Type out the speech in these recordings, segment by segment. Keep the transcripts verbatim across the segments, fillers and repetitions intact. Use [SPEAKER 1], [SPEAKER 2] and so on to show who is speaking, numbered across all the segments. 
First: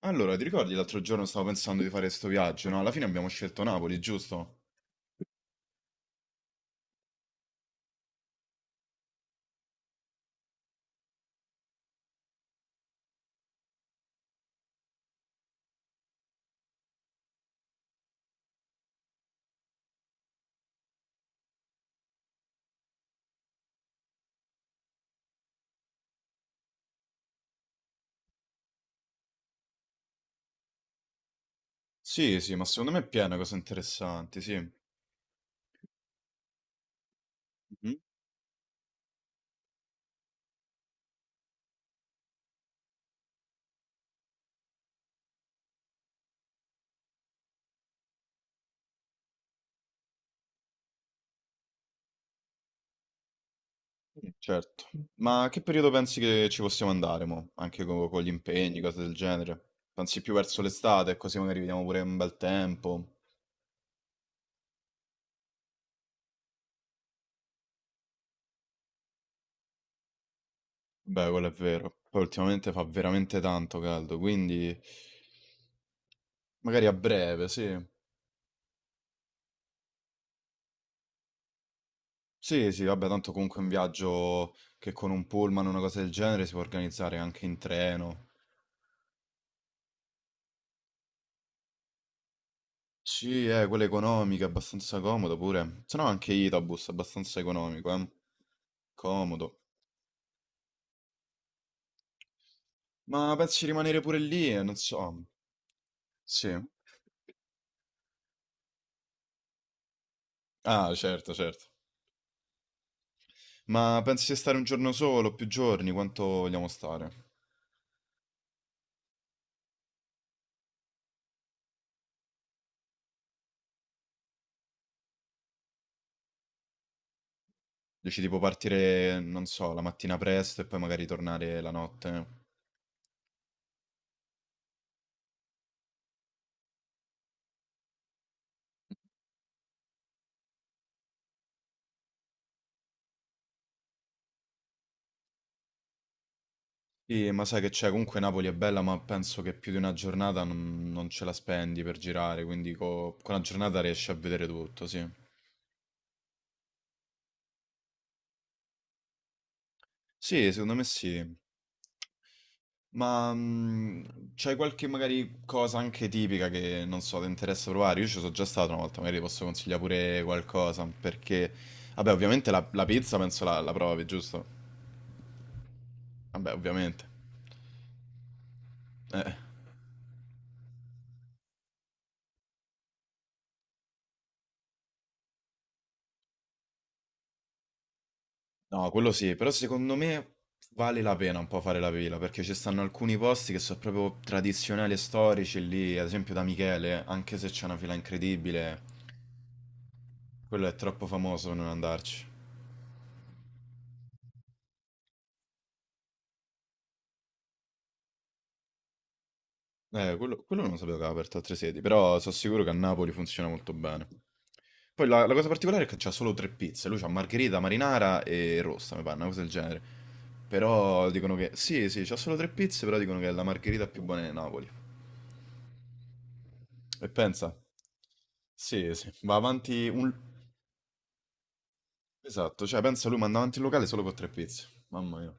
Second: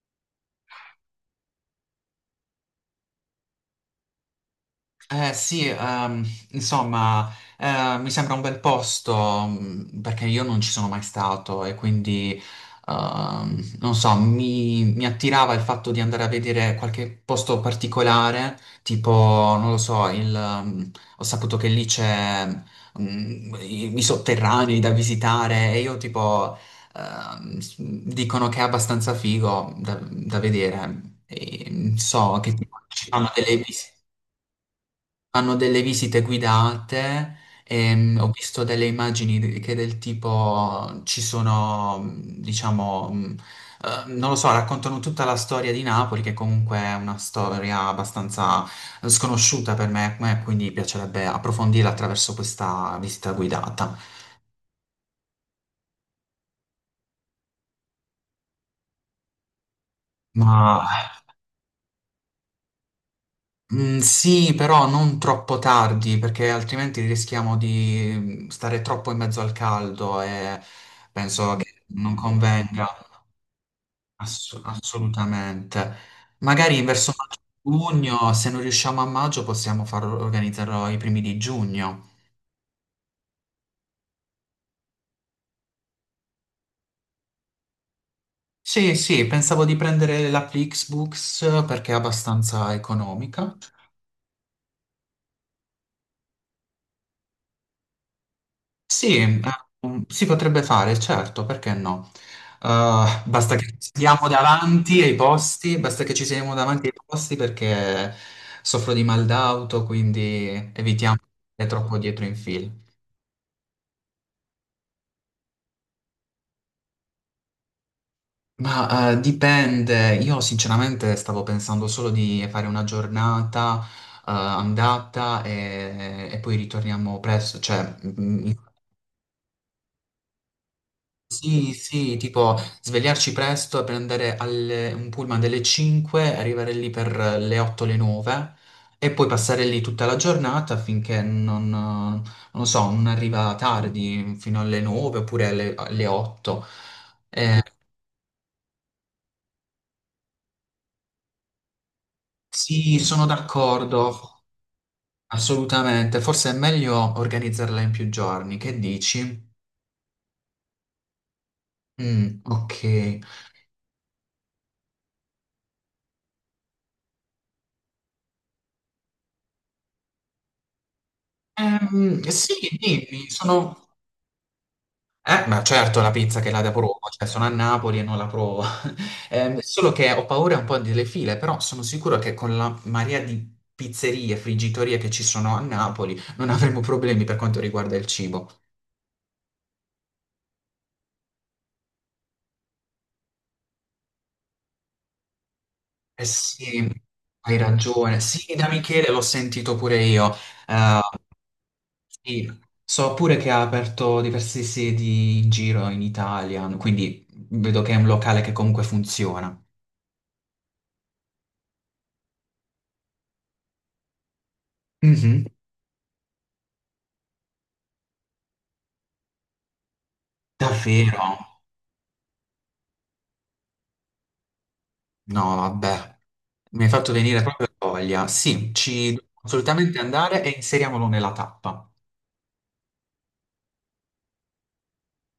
[SPEAKER 1] Allora, ti ricordi, l'altro giorno stavo pensando di fare questo viaggio, no? Alla fine abbiamo scelto Napoli, giusto?
[SPEAKER 2] Eh, sì, ehm, insomma, eh, mi sembra un bel posto mh, perché io non ci sono mai stato e quindi, ehm, non so, mi, mi attirava il fatto di andare a vedere qualche posto particolare, tipo, non lo so, il, ehm, ho saputo che lì c'è mh, i, i sotterranei da visitare e io tipo, ehm, s- dicono che è abbastanza figo da, da vedere. E
[SPEAKER 1] Sì,
[SPEAKER 2] so
[SPEAKER 1] sì,
[SPEAKER 2] che
[SPEAKER 1] ma
[SPEAKER 2] tipo,
[SPEAKER 1] secondo me è
[SPEAKER 2] ci fanno
[SPEAKER 1] piena cose
[SPEAKER 2] delle visite.
[SPEAKER 1] interessanti, sì.
[SPEAKER 2] Hanno delle visite guidate,
[SPEAKER 1] Mhm.
[SPEAKER 2] ehm, ho Mm. visto delle immagini de- che del tipo ci sono, mh, diciamo, mh, eh, non lo so, raccontano tutta la storia di Napoli, che comunque è una storia abbastanza sconosciuta per me, eh, quindi piacerebbe approfondirla attraverso questa visita guidata.
[SPEAKER 1] Certo. Ma che periodo pensi che ci possiamo andare, mo? Anche co- con, gli impegni, cose del genere? Pensi più verso
[SPEAKER 2] Ma
[SPEAKER 1] l'estate, così magari vediamo pure un bel tempo.
[SPEAKER 2] mm, sì, però non troppo tardi, perché altrimenti rischiamo di mm, stare troppo in mezzo al caldo e
[SPEAKER 1] Beh, quello è
[SPEAKER 2] penso che
[SPEAKER 1] vero.
[SPEAKER 2] non
[SPEAKER 1] Poi ultimamente fa
[SPEAKER 2] convenga.
[SPEAKER 1] veramente tanto caldo,
[SPEAKER 2] Ass-
[SPEAKER 1] quindi
[SPEAKER 2] assolutamente. Magari
[SPEAKER 1] magari a
[SPEAKER 2] verso
[SPEAKER 1] breve, sì.
[SPEAKER 2] maggio-giugno, se non riusciamo a maggio, possiamo far organizzarlo ai primi di giugno.
[SPEAKER 1] Sì, sì, vabbè, tanto comunque un viaggio che con un pullman o una cosa del genere si può organizzare anche in treno.
[SPEAKER 2] Sì, sì, pensavo di prendere la Flixbooks perché è abbastanza
[SPEAKER 1] Sì,
[SPEAKER 2] economica.
[SPEAKER 1] eh, quella economica, abbastanza comodo pure. Se no anche Itabus, abbastanza economico, eh.
[SPEAKER 2] Sì, eh,
[SPEAKER 1] Comodo.
[SPEAKER 2] um, si potrebbe fare, certo, perché no? Eh,
[SPEAKER 1] Ma
[SPEAKER 2] basta
[SPEAKER 1] pensi di
[SPEAKER 2] che ci
[SPEAKER 1] rimanere pure
[SPEAKER 2] siamo
[SPEAKER 1] lì? Eh, Non
[SPEAKER 2] davanti ai
[SPEAKER 1] so.
[SPEAKER 2] posti, basta che ci siamo
[SPEAKER 1] Sì.
[SPEAKER 2] davanti ai posti perché soffro di mal d'auto, quindi
[SPEAKER 1] Ah,
[SPEAKER 2] evitiamo di
[SPEAKER 1] certo, certo.
[SPEAKER 2] stare troppo dietro in fila.
[SPEAKER 1] Ma pensi di stare un giorno solo, più giorni? Quanto vogliamo stare?
[SPEAKER 2] Ma eh, dipende, io sinceramente stavo pensando solo di fare una giornata eh, andata e, e poi ritorniamo presto, cioè
[SPEAKER 1] Dici tipo
[SPEAKER 2] mm,
[SPEAKER 1] partire, non so, la mattina presto e poi magari tornare la
[SPEAKER 2] sì, sì,
[SPEAKER 1] notte.
[SPEAKER 2] tipo svegliarci presto e prendere alle- un pullman delle cinque, arrivare lì per le otto, le nove e poi passare lì tutta la giornata finché non, non lo so, non arriva tardi fino alle nove oppure alle, alle otto.
[SPEAKER 1] Sì, ma sai
[SPEAKER 2] Eh,
[SPEAKER 1] che c'è, comunque Napoli è bella, ma penso che più di una giornata non, non ce la spendi per girare, quindi
[SPEAKER 2] sì,
[SPEAKER 1] co-
[SPEAKER 2] sono
[SPEAKER 1] con una giornata riesci a
[SPEAKER 2] d'accordo.
[SPEAKER 1] vedere tutto, sì.
[SPEAKER 2] Assolutamente, forse è meglio organizzarla in più giorni, che dici?
[SPEAKER 1] Sì, secondo me sì.
[SPEAKER 2] Mm, ok.
[SPEAKER 1] Ma mh, c'hai qualche magari cosa anche tipica che non so, ti interessa provare? Io ci sono già stato una volta, magari ti posso consigliare pure qualcosa, perché vabbè,
[SPEAKER 2] Ehm,
[SPEAKER 1] ovviamente
[SPEAKER 2] sì,
[SPEAKER 1] la, la pizza
[SPEAKER 2] dimmi,
[SPEAKER 1] penso la, la
[SPEAKER 2] sono...
[SPEAKER 1] provi, giusto?
[SPEAKER 2] Eh, ma certo la pizza che
[SPEAKER 1] Vabbè,
[SPEAKER 2] la provo,
[SPEAKER 1] ovviamente.
[SPEAKER 2] cioè sono a Napoli e non la provo.
[SPEAKER 1] Eh.
[SPEAKER 2] Ehm, solo che ho paura un po' delle file, però sono sicuro che con la marea di pizzerie, friggitorie che ci sono a Napoli non avremo problemi per quanto riguarda il cibo.
[SPEAKER 1] No, quello sì, però secondo me vale la pena un po' fare la pila, perché ci stanno alcuni posti che sono proprio tradizionali e storici lì, ad
[SPEAKER 2] Eh
[SPEAKER 1] esempio da
[SPEAKER 2] sì,
[SPEAKER 1] Michele, anche se
[SPEAKER 2] hai
[SPEAKER 1] c'è una fila
[SPEAKER 2] ragione. Sì, da
[SPEAKER 1] incredibile,
[SPEAKER 2] Michele l'ho sentito pure io.
[SPEAKER 1] quello è
[SPEAKER 2] Ehm,
[SPEAKER 1] troppo famoso per non andarci.
[SPEAKER 2] Sì, so pure che ha aperto diverse sedi in giro in Italia, quindi vedo che è un locale che comunque funziona.
[SPEAKER 1] Eh, quello, quello non sapevo che aveva aperto altre sedi, però sono sicuro che a Napoli funziona molto bene. Poi la, la
[SPEAKER 2] Mhm.
[SPEAKER 1] cosa particolare è che c'ha solo tre pizze, lui c'ha margherita, marinara e rossa, mi pare, una cosa del genere. Però
[SPEAKER 2] Davvero?
[SPEAKER 1] dicono che, sì, sì, c'ha solo tre pizze, però dicono che è la margherita più buona di Napoli.
[SPEAKER 2] No, vabbè, mi hai
[SPEAKER 1] E
[SPEAKER 2] fatto venire
[SPEAKER 1] pensa,
[SPEAKER 2] proprio voglia. Sì,
[SPEAKER 1] sì, sì,
[SPEAKER 2] ci dobbiamo
[SPEAKER 1] va avanti
[SPEAKER 2] assolutamente
[SPEAKER 1] un...
[SPEAKER 2] andare e inseriamolo nella tappa.
[SPEAKER 1] Esatto, cioè pensa lui manda avanti il locale solo con tre pizze, mamma mia.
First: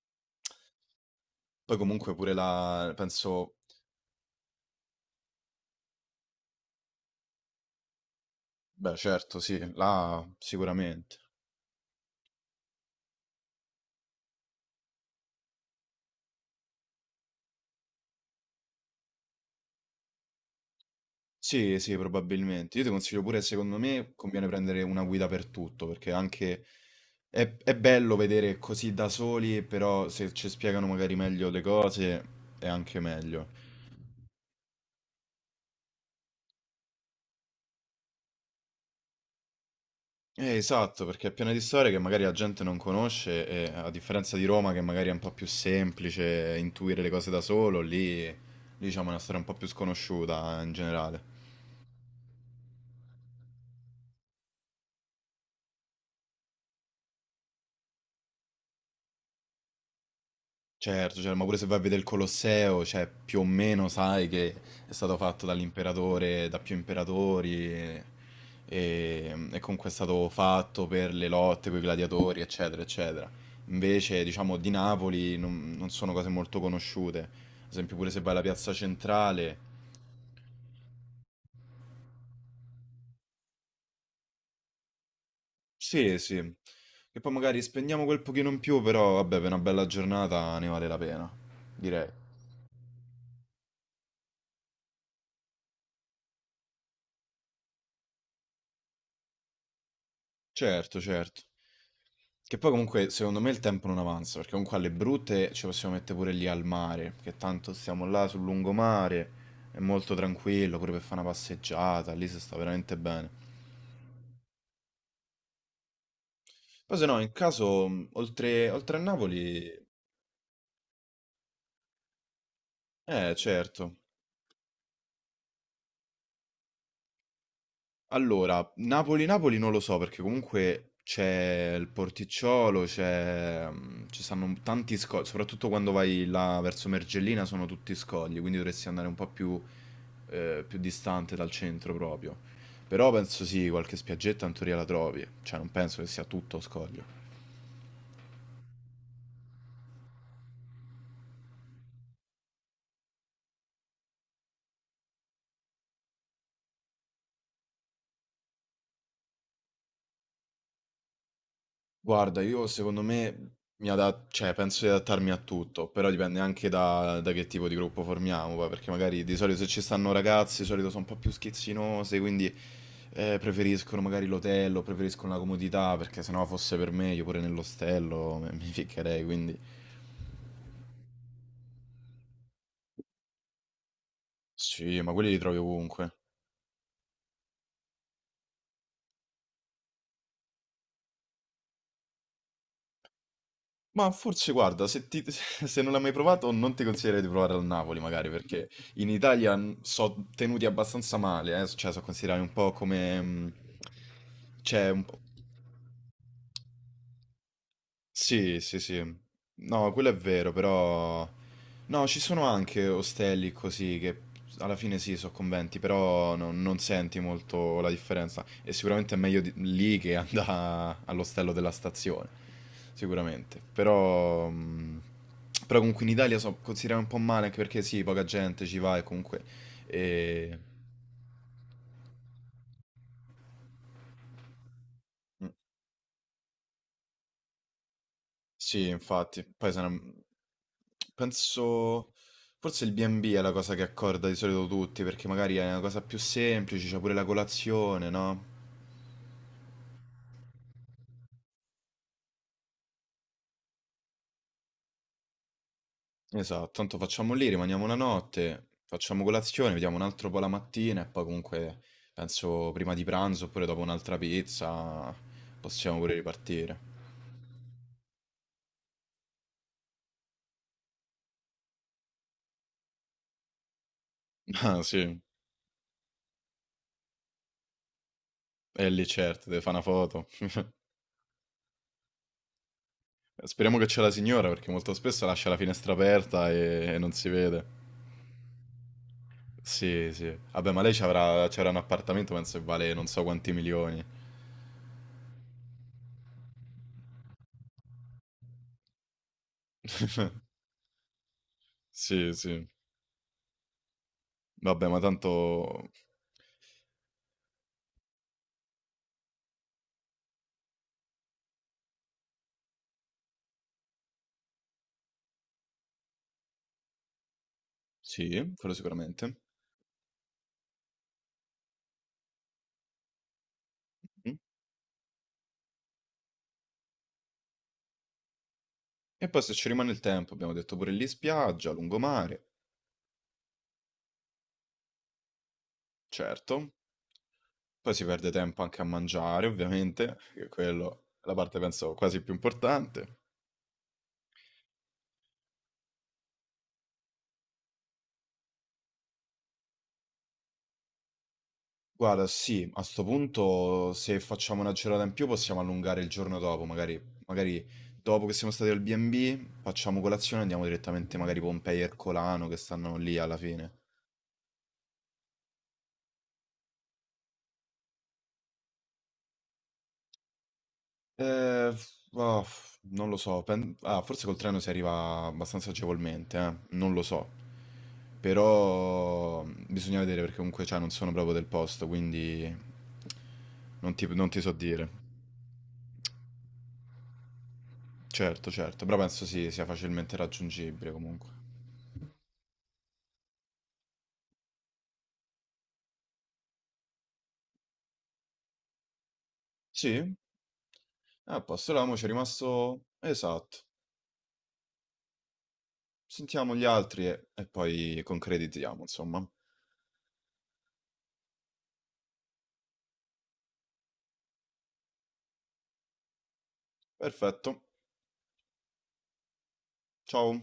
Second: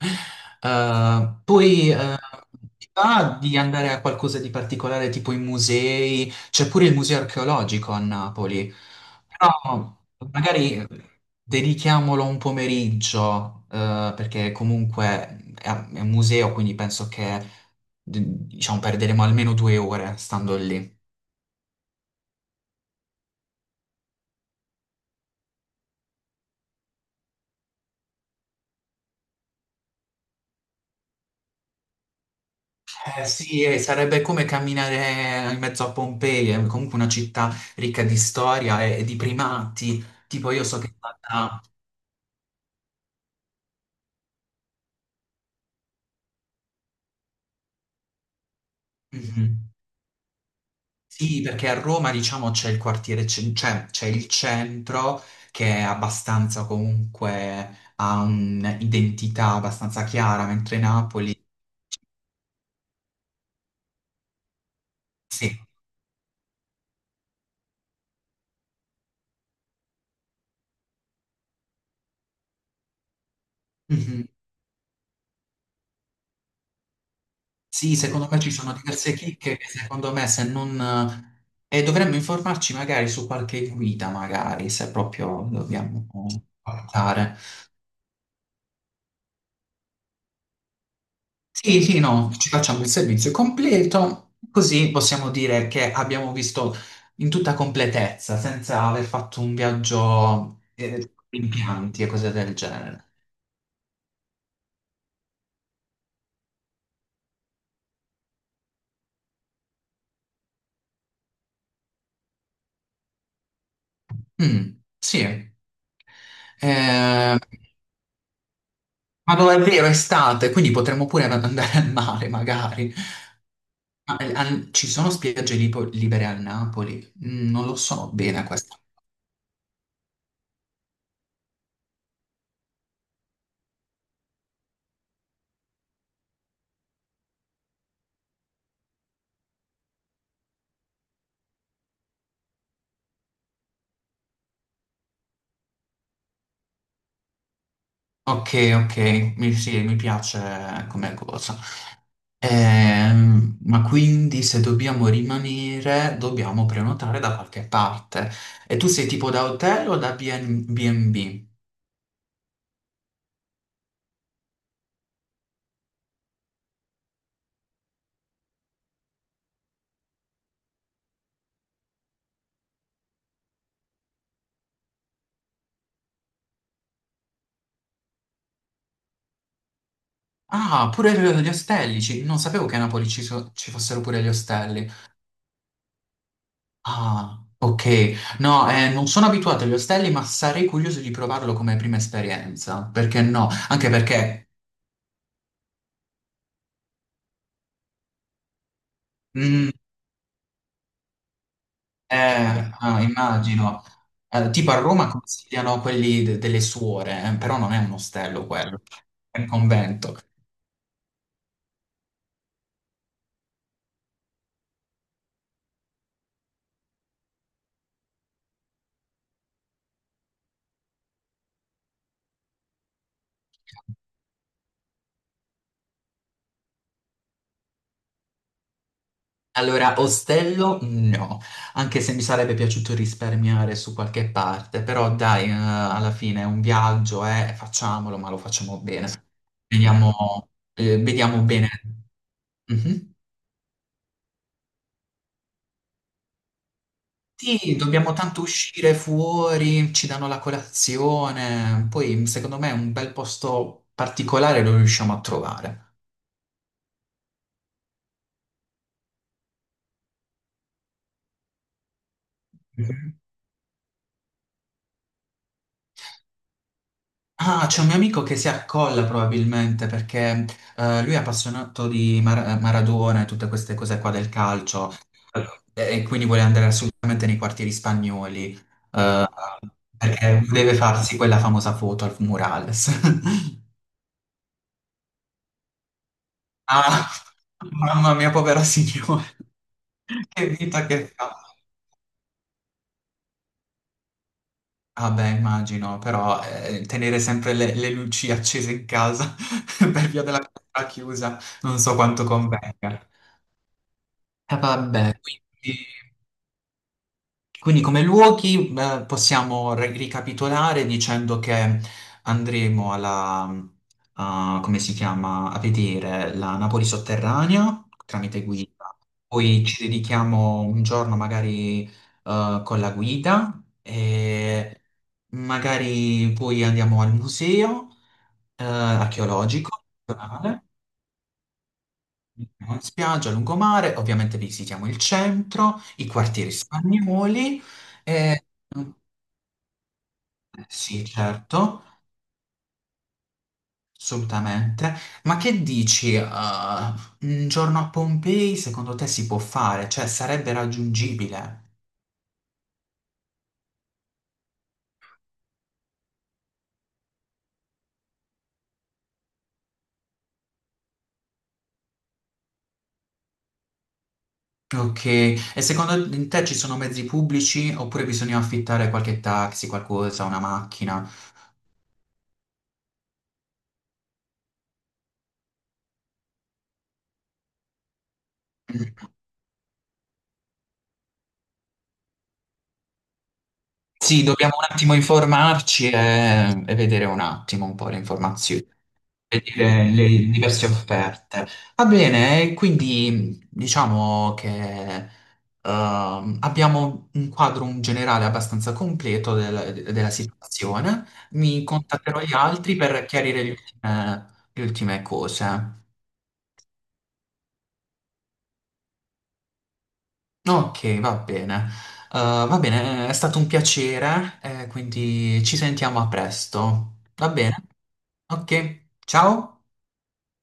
[SPEAKER 2] Eh, poi
[SPEAKER 1] Poi
[SPEAKER 2] sì.
[SPEAKER 1] comunque
[SPEAKER 2] Eh,
[SPEAKER 1] pure
[SPEAKER 2] ti
[SPEAKER 1] la...
[SPEAKER 2] va
[SPEAKER 1] penso,
[SPEAKER 2] di andare a qualcosa di particolare tipo i musei, c'è pure il museo archeologico a Napoli,
[SPEAKER 1] beh certo, sì,
[SPEAKER 2] però
[SPEAKER 1] là
[SPEAKER 2] magari
[SPEAKER 1] sicuramente.
[SPEAKER 2] dedichiamolo un pomeriggio eh, perché comunque è, è un museo, quindi penso che d- diciamo perderemo almeno due ore stando lì.
[SPEAKER 1] Sì, sì, probabilmente. Io ti consiglio pure, secondo me, conviene prendere una guida per tutto, perché anche... È, è bello vedere così da soli, però se ci spiegano magari meglio le cose è anche
[SPEAKER 2] Eh
[SPEAKER 1] meglio.
[SPEAKER 2] sì, eh, sarebbe come camminare in mezzo a Pompei, è comunque una città ricca di storia e, e di primati. Tipo
[SPEAKER 1] Eh,
[SPEAKER 2] io so che è
[SPEAKER 1] esatto, perché è piena di
[SPEAKER 2] stata...
[SPEAKER 1] storie che magari la gente non conosce e a differenza di Roma che magari è un po' più semplice intuire le cose da solo, lì, lì diciamo è una storia un po' più
[SPEAKER 2] Mhm.
[SPEAKER 1] sconosciuta eh, in generale.
[SPEAKER 2] Sì, perché a Roma diciamo c'è il quartiere, cen- cioè c'è il centro che è abbastanza comunque ha un'identità abbastanza chiara, mentre
[SPEAKER 1] Certo, cioè,
[SPEAKER 2] Napoli...
[SPEAKER 1] ma pure se vai a vedere il Colosseo, cioè, più o meno sai che è stato fatto dall'imperatore, da più imperatori, e, e- e comunque è stato fatto per le lotte, con i gladiatori, eccetera, eccetera. Invece,
[SPEAKER 2] Sì.
[SPEAKER 1] diciamo, di Napoli non, non sono cose molto conosciute. Ad esempio,
[SPEAKER 2] Sì,
[SPEAKER 1] pure se
[SPEAKER 2] secondo
[SPEAKER 1] vai
[SPEAKER 2] me
[SPEAKER 1] alla
[SPEAKER 2] ci
[SPEAKER 1] piazza
[SPEAKER 2] sono diverse chicche
[SPEAKER 1] centrale,
[SPEAKER 2] che secondo me se non... eh, E dovremmo informarci magari su qualche guida, magari, se proprio dobbiamo
[SPEAKER 1] sì, sì, che poi
[SPEAKER 2] guardare.
[SPEAKER 1] magari spendiamo quel pochino in più, però vabbè, per una bella giornata ne vale la pena,
[SPEAKER 2] Sì, sì,
[SPEAKER 1] direi.
[SPEAKER 2] no, ci facciamo il servizio completo, così possiamo dire che abbiamo visto in tutta completezza, senza aver fatto un viaggio
[SPEAKER 1] Certo,
[SPEAKER 2] eh,
[SPEAKER 1] certo.
[SPEAKER 2] in pianti e cose del
[SPEAKER 1] Che poi comunque
[SPEAKER 2] genere.
[SPEAKER 1] secondo me il tempo non avanza, perché comunque alle brutte ci possiamo mettere pure lì al mare, che tanto stiamo là sul lungomare, è molto tranquillo, pure per fare una passeggiata, lì si sta veramente bene.
[SPEAKER 2] Mm, sì.
[SPEAKER 1] Poi se no, in
[SPEAKER 2] Eh,
[SPEAKER 1] caso, mh, oltre, oltre a
[SPEAKER 2] ma
[SPEAKER 1] Napoli,
[SPEAKER 2] dove è vero, è estate, quindi potremmo pure andare al mare, magari.
[SPEAKER 1] eh certo.
[SPEAKER 2] Ma, eh, an- ci sono spiagge lipo- libere a Napoli? Mm, Non lo so bene
[SPEAKER 1] Allora,
[SPEAKER 2] questa.
[SPEAKER 1] Napoli-Napoli non lo so perché comunque c'è il Porticciolo, c'è, mm, ci stanno tanti scogli, soprattutto quando vai là verso Mergellina sono tutti scogli, quindi dovresti andare un po' più, eh, più distante dal centro proprio. Però penso sì, qualche spiaggetta in teoria la trovi, cioè non penso che sia tutto scoglio.
[SPEAKER 2] Ok, ok, mi, sì, mi piace come cosa. Ehm, ma quindi se dobbiamo rimanere, dobbiamo prenotare da qualche parte. E tu sei tipo da hotel o da BN- bi e bi?
[SPEAKER 1] Guarda, io secondo me mi ada cioè penso di adattarmi a tutto, però dipende anche da, da che tipo di gruppo formiamo, poi, perché magari di solito se ci stanno ragazzi, di solito sono un po' più schizzinose, quindi eh, preferiscono magari l'hotel, preferiscono la comodità, perché se no fosse per me, io pure nell'ostello me- mi ficcherei, quindi
[SPEAKER 2] Ah, pure gli ostelli, ci- non sapevo che a Napoli ci, so- ci fossero pure gli ostelli.
[SPEAKER 1] sì, ma quelli li trovi ovunque.
[SPEAKER 2] Ah, ok. No, eh, non sono abituato agli ostelli, ma sarei curioso di provarlo come prima esperienza. Perché no? Anche
[SPEAKER 1] Ma
[SPEAKER 2] perché,
[SPEAKER 1] forse guarda, se, ti- se non l'hai mai provato, non ti consiglierei di provare al Napoli, magari, perché in Italia
[SPEAKER 2] mm,
[SPEAKER 1] sono tenuti abbastanza male, eh, cioè sono considerati un
[SPEAKER 2] eh,
[SPEAKER 1] po'
[SPEAKER 2] ah,
[SPEAKER 1] come... mm,
[SPEAKER 2] immagino, Eh, tipo a
[SPEAKER 1] cioè, un
[SPEAKER 2] Roma
[SPEAKER 1] po'.
[SPEAKER 2] consigliano quelli de- delle suore, eh, però non è un ostello
[SPEAKER 1] Sì, sì,
[SPEAKER 2] quello,
[SPEAKER 1] sì.
[SPEAKER 2] è un
[SPEAKER 1] No, quello è
[SPEAKER 2] convento.
[SPEAKER 1] vero, però... No, ci sono anche ostelli così che alla fine sì, sono conventi, però no- non senti molto la differenza. E sicuramente è meglio di- lì che andare all'ostello della stazione, sicuramente. Però... mm, però comunque in Italia so considerare un po' male, anche perché sì, poca gente ci va e comunque...
[SPEAKER 2] Allora,
[SPEAKER 1] E...
[SPEAKER 2] ostello no, anche se mi sarebbe piaciuto risparmiare su qualche parte, però dai, eh, alla fine è un viaggio, eh, facciamolo, ma lo facciamo
[SPEAKER 1] Sì,
[SPEAKER 2] bene.
[SPEAKER 1] infatti, poi se ne-
[SPEAKER 2] Vediamo, eh, vediamo bene.
[SPEAKER 1] penso forse il
[SPEAKER 2] Mhm.
[SPEAKER 1] B e B è la cosa che accorda di solito tutti, perché magari è una cosa più semplice, c'è pure la
[SPEAKER 2] Sì,
[SPEAKER 1] colazione,
[SPEAKER 2] dobbiamo tanto
[SPEAKER 1] no?
[SPEAKER 2] uscire fuori, ci danno la colazione, poi secondo me un bel posto particolare lo riusciamo a trovare.
[SPEAKER 1] Esatto, tanto facciamo lì, rimaniamo una notte, facciamo colazione, vediamo un altro po' la mattina e poi comunque penso prima di pranzo oppure dopo un'altra pizza possiamo pure ripartire.
[SPEAKER 2] Ah, c'è un mio amico che si accolla probabilmente perché eh, lui è appassionato di Mar- eh, Maradona e tutte queste cose qua del
[SPEAKER 1] Ah
[SPEAKER 2] calcio.
[SPEAKER 1] sì,
[SPEAKER 2] Allora, e quindi vuole andare assolutamente nei quartieri spagnoli
[SPEAKER 1] è lì
[SPEAKER 2] eh,
[SPEAKER 1] certo, deve fare una foto.
[SPEAKER 2] perché deve farsi quella famosa foto al murales.
[SPEAKER 1] Speriamo che c'è la signora perché molto spesso lascia la finestra aperta e e
[SPEAKER 2] Ah,
[SPEAKER 1] non si vede.
[SPEAKER 2] mamma mia, povera signora,
[SPEAKER 1] Sì, sì.
[SPEAKER 2] che
[SPEAKER 1] Vabbè, ma
[SPEAKER 2] vita
[SPEAKER 1] lei ci
[SPEAKER 2] che fa.
[SPEAKER 1] avrà, c'era un appartamento, penso che vale non so quanti milioni.
[SPEAKER 2] Ah beh, immagino, però eh, tenere sempre le, le luci accese in casa per via della porta chiusa, non so quanto
[SPEAKER 1] Sì, sì.
[SPEAKER 2] convenga. Eh,
[SPEAKER 1] Vabbè, ma
[SPEAKER 2] vabbè, quindi,
[SPEAKER 1] tanto...
[SPEAKER 2] quindi come luoghi eh, possiamo ri- ricapitolare dicendo che andremo alla, a- come si chiama, a vedere la Napoli sotterranea tramite
[SPEAKER 1] Sì, quello
[SPEAKER 2] guida,
[SPEAKER 1] sicuramente.
[SPEAKER 2] poi ci dedichiamo un giorno magari eh, con la guida
[SPEAKER 1] Mm.
[SPEAKER 2] e magari poi andiamo al museo eh,
[SPEAKER 1] E poi se ci
[SPEAKER 2] archeologico.
[SPEAKER 1] rimane il tempo, abbiamo detto pure lì spiaggia, lungomare,
[SPEAKER 2] Spiaggia, lungomare, ovviamente visitiamo il centro, i quartieri
[SPEAKER 1] certo.
[SPEAKER 2] spagnoli.
[SPEAKER 1] Poi si perde
[SPEAKER 2] e-
[SPEAKER 1] tempo anche a
[SPEAKER 2] eh,
[SPEAKER 1] mangiare, ovviamente, che quello
[SPEAKER 2] Sì,
[SPEAKER 1] è la parte
[SPEAKER 2] certo,
[SPEAKER 1] penso quasi più importante.
[SPEAKER 2] assolutamente. Ma che dici, eh, un giorno a Pompei secondo te si può fare? Cioè, sarebbe raggiungibile?
[SPEAKER 1] Guarda, sì, a sto punto se facciamo una giornata in più possiamo allungare il giorno dopo, magari, magari dopo che siamo stati al B e B facciamo colazione e andiamo direttamente magari Pompei e Ercolano che stanno lì alla fine.
[SPEAKER 2] Ok, e secondo te ci sono mezzi pubblici oppure bisogna affittare qualche taxi, qualcosa, una macchina?
[SPEAKER 1] Eh, ah, non lo so, pen- ah, forse col treno si arriva abbastanza agevolmente, eh, non lo so, però mm, bisogna vedere perché comunque cioè, non sono proprio del posto, quindi non ti,
[SPEAKER 2] Sì,
[SPEAKER 1] non ti so
[SPEAKER 2] dobbiamo un
[SPEAKER 1] dire.
[SPEAKER 2] attimo informarci e, e vedere un attimo un po' le
[SPEAKER 1] Certo,
[SPEAKER 2] informazioni.
[SPEAKER 1] certo, però penso
[SPEAKER 2] E
[SPEAKER 1] sì, sia
[SPEAKER 2] dire le
[SPEAKER 1] facilmente
[SPEAKER 2] diverse
[SPEAKER 1] raggiungibile comunque.
[SPEAKER 2] offerte. Va bene, e quindi diciamo che ehm, abbiamo un quadro in generale abbastanza completo del- della
[SPEAKER 1] Sì?
[SPEAKER 2] situazione.
[SPEAKER 1] A
[SPEAKER 2] Mi
[SPEAKER 1] posto, l'amo ci è
[SPEAKER 2] contatterò gli altri
[SPEAKER 1] rimasto...
[SPEAKER 2] per chiarire le
[SPEAKER 1] Esatto.
[SPEAKER 2] ultime, le ultime cose.
[SPEAKER 1] Sentiamo gli altri e, e poi concretizziamo, insomma.
[SPEAKER 2] Ok, va bene. Eh, va bene, è stato un piacere, eh, quindi ci sentiamo a presto. Va
[SPEAKER 1] Perfetto.
[SPEAKER 2] bene? Ok, ciao.
[SPEAKER 1] Ciao.